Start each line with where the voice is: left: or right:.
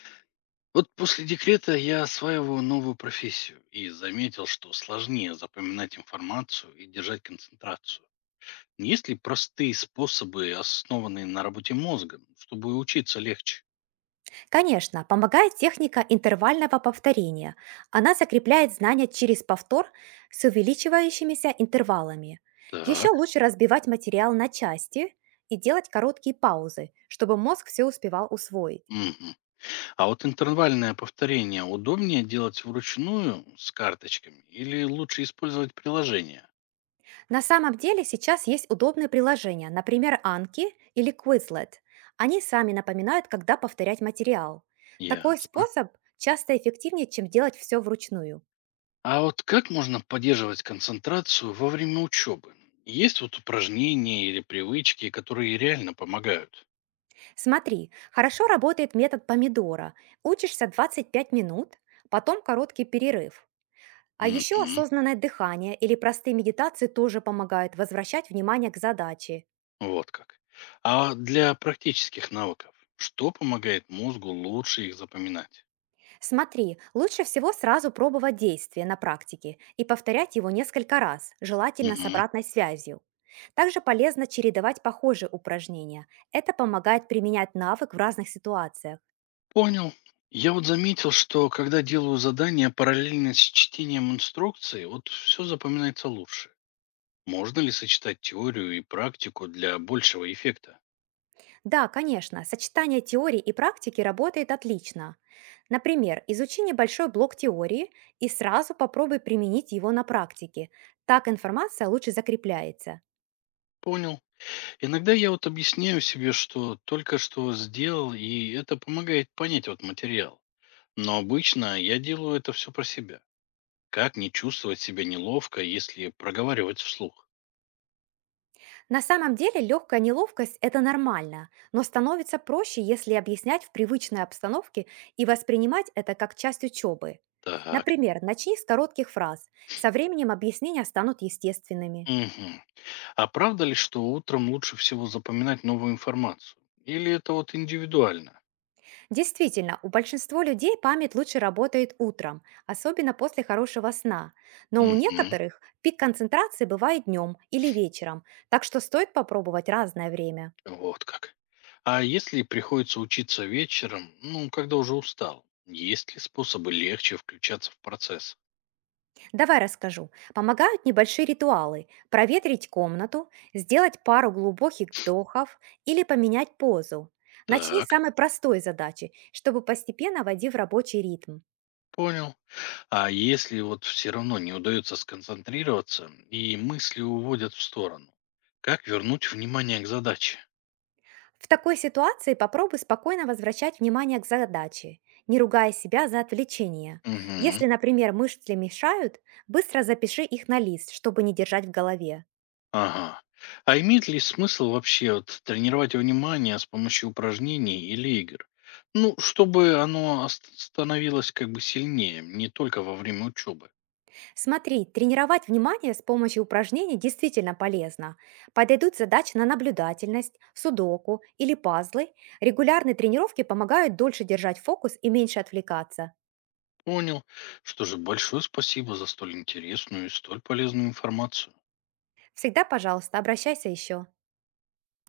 left: Вот после декрета я осваиваю новую профессию и заметил, что сложнее запоминать информацию и держать концентрацию. Есть ли простые способы, основанные на работе мозга, чтобы учиться легче?
right: Конечно, помогает техника интервального повторения. Она закрепляет знания через повтор с увеличивающимися интервалами. Еще
left: Так.
right: лучше разбивать материал на части и делать короткие паузы, чтобы мозг все успевал усвоить.
left: Мгм. А вот интервальное повторение удобнее делать вручную с карточками или лучше использовать приложение?
right: На самом деле сейчас есть удобные приложения, например, Анки или Quizlet. Они сами напоминают, когда повторять материал. Такой
left: Ясно.
right: способ часто эффективнее, чем делать все вручную.
left: А вот как можно поддерживать концентрацию во время учебы? Есть вот упражнения или привычки, которые реально помогают?
right: Смотри, хорошо работает метод помидора. Учишься 25 минут, потом короткий перерыв. А еще
left: Мгм.
right: осознанное дыхание или простые медитации тоже помогают возвращать внимание к задаче.
left: Вот как. А для практических навыков, что помогает мозгу лучше их запоминать?
right: Смотри, лучше всего сразу пробовать действие на практике и повторять его несколько раз, желательно с
left: Мгм.
right: обратной связью. Также полезно чередовать похожие упражнения. Это помогает применять навык в разных ситуациях.
left: Понял. Я вот заметил, что когда делаю задания параллельно с чтением инструкции, вот все запоминается лучше. Можно ли сочетать теорию и практику для большего эффекта?
right: Да, конечно, сочетание теории и практики работает отлично. Например, изучи небольшой блок теории и сразу попробуй применить его на практике. Так информация лучше закрепляется.
left: Понял. Иногда я вот объясняю себе, что только что сделал, и это помогает понять вот материал. Но обычно я делаю это все про себя. Как не чувствовать себя неловко, если проговаривать вслух?
right: На самом деле легкая неловкость– это нормально, но становится проще, если объяснять в привычной обстановке и воспринимать это как часть учебы.
left: Так.
right: Например, начни с коротких фраз. Со временем объяснения станут естественными.
left: Мгм. А правда ли, что утром лучше всего запоминать новую информацию? Или это вот индивидуально?
right: Действительно, у большинства людей память лучше работает утром, особенно после хорошего сна. Но у
left: Мгм.
right: некоторых пик концентрации бывает днем или вечером, так что стоит попробовать разное время.
left: Вот как. А если приходится учиться вечером, ну, когда уже устал, есть ли способы легче включаться в процесс?
right: Давай расскажу. Помогают небольшие ритуалы. Проветрить комнату, сделать пару глубоких вдохов или поменять позу. Начни с
left: Так,
right: самой простой задачи, чтобы постепенно войти в рабочий ритм.
left: понял. А если вот все равно не удается сконцентрироваться и мысли уводят в сторону, как вернуть внимание к задаче?
right: В такой ситуации попробуй спокойно возвращать внимание к задаче, не ругая себя за отвлечение.
left: Угу.
right: Если, например, мышцы мешают, быстро запиши их на лист, чтобы не держать в голове.
left: Ага. А имеет ли смысл вообще вот тренировать внимание с помощью упражнений или игр? Ну, чтобы оно становилось как бы сильнее, не только во время учебы.
right: Смотри, тренировать внимание с помощью упражнений действительно полезно. Подойдут задачи на наблюдательность, судоку или пазлы. Регулярные тренировки помогают дольше держать фокус и меньше отвлекаться.
left: Понял. Что же, большое спасибо за столь интересную и столь полезную информацию.
right: Всегда, пожалуйста, обращайся еще.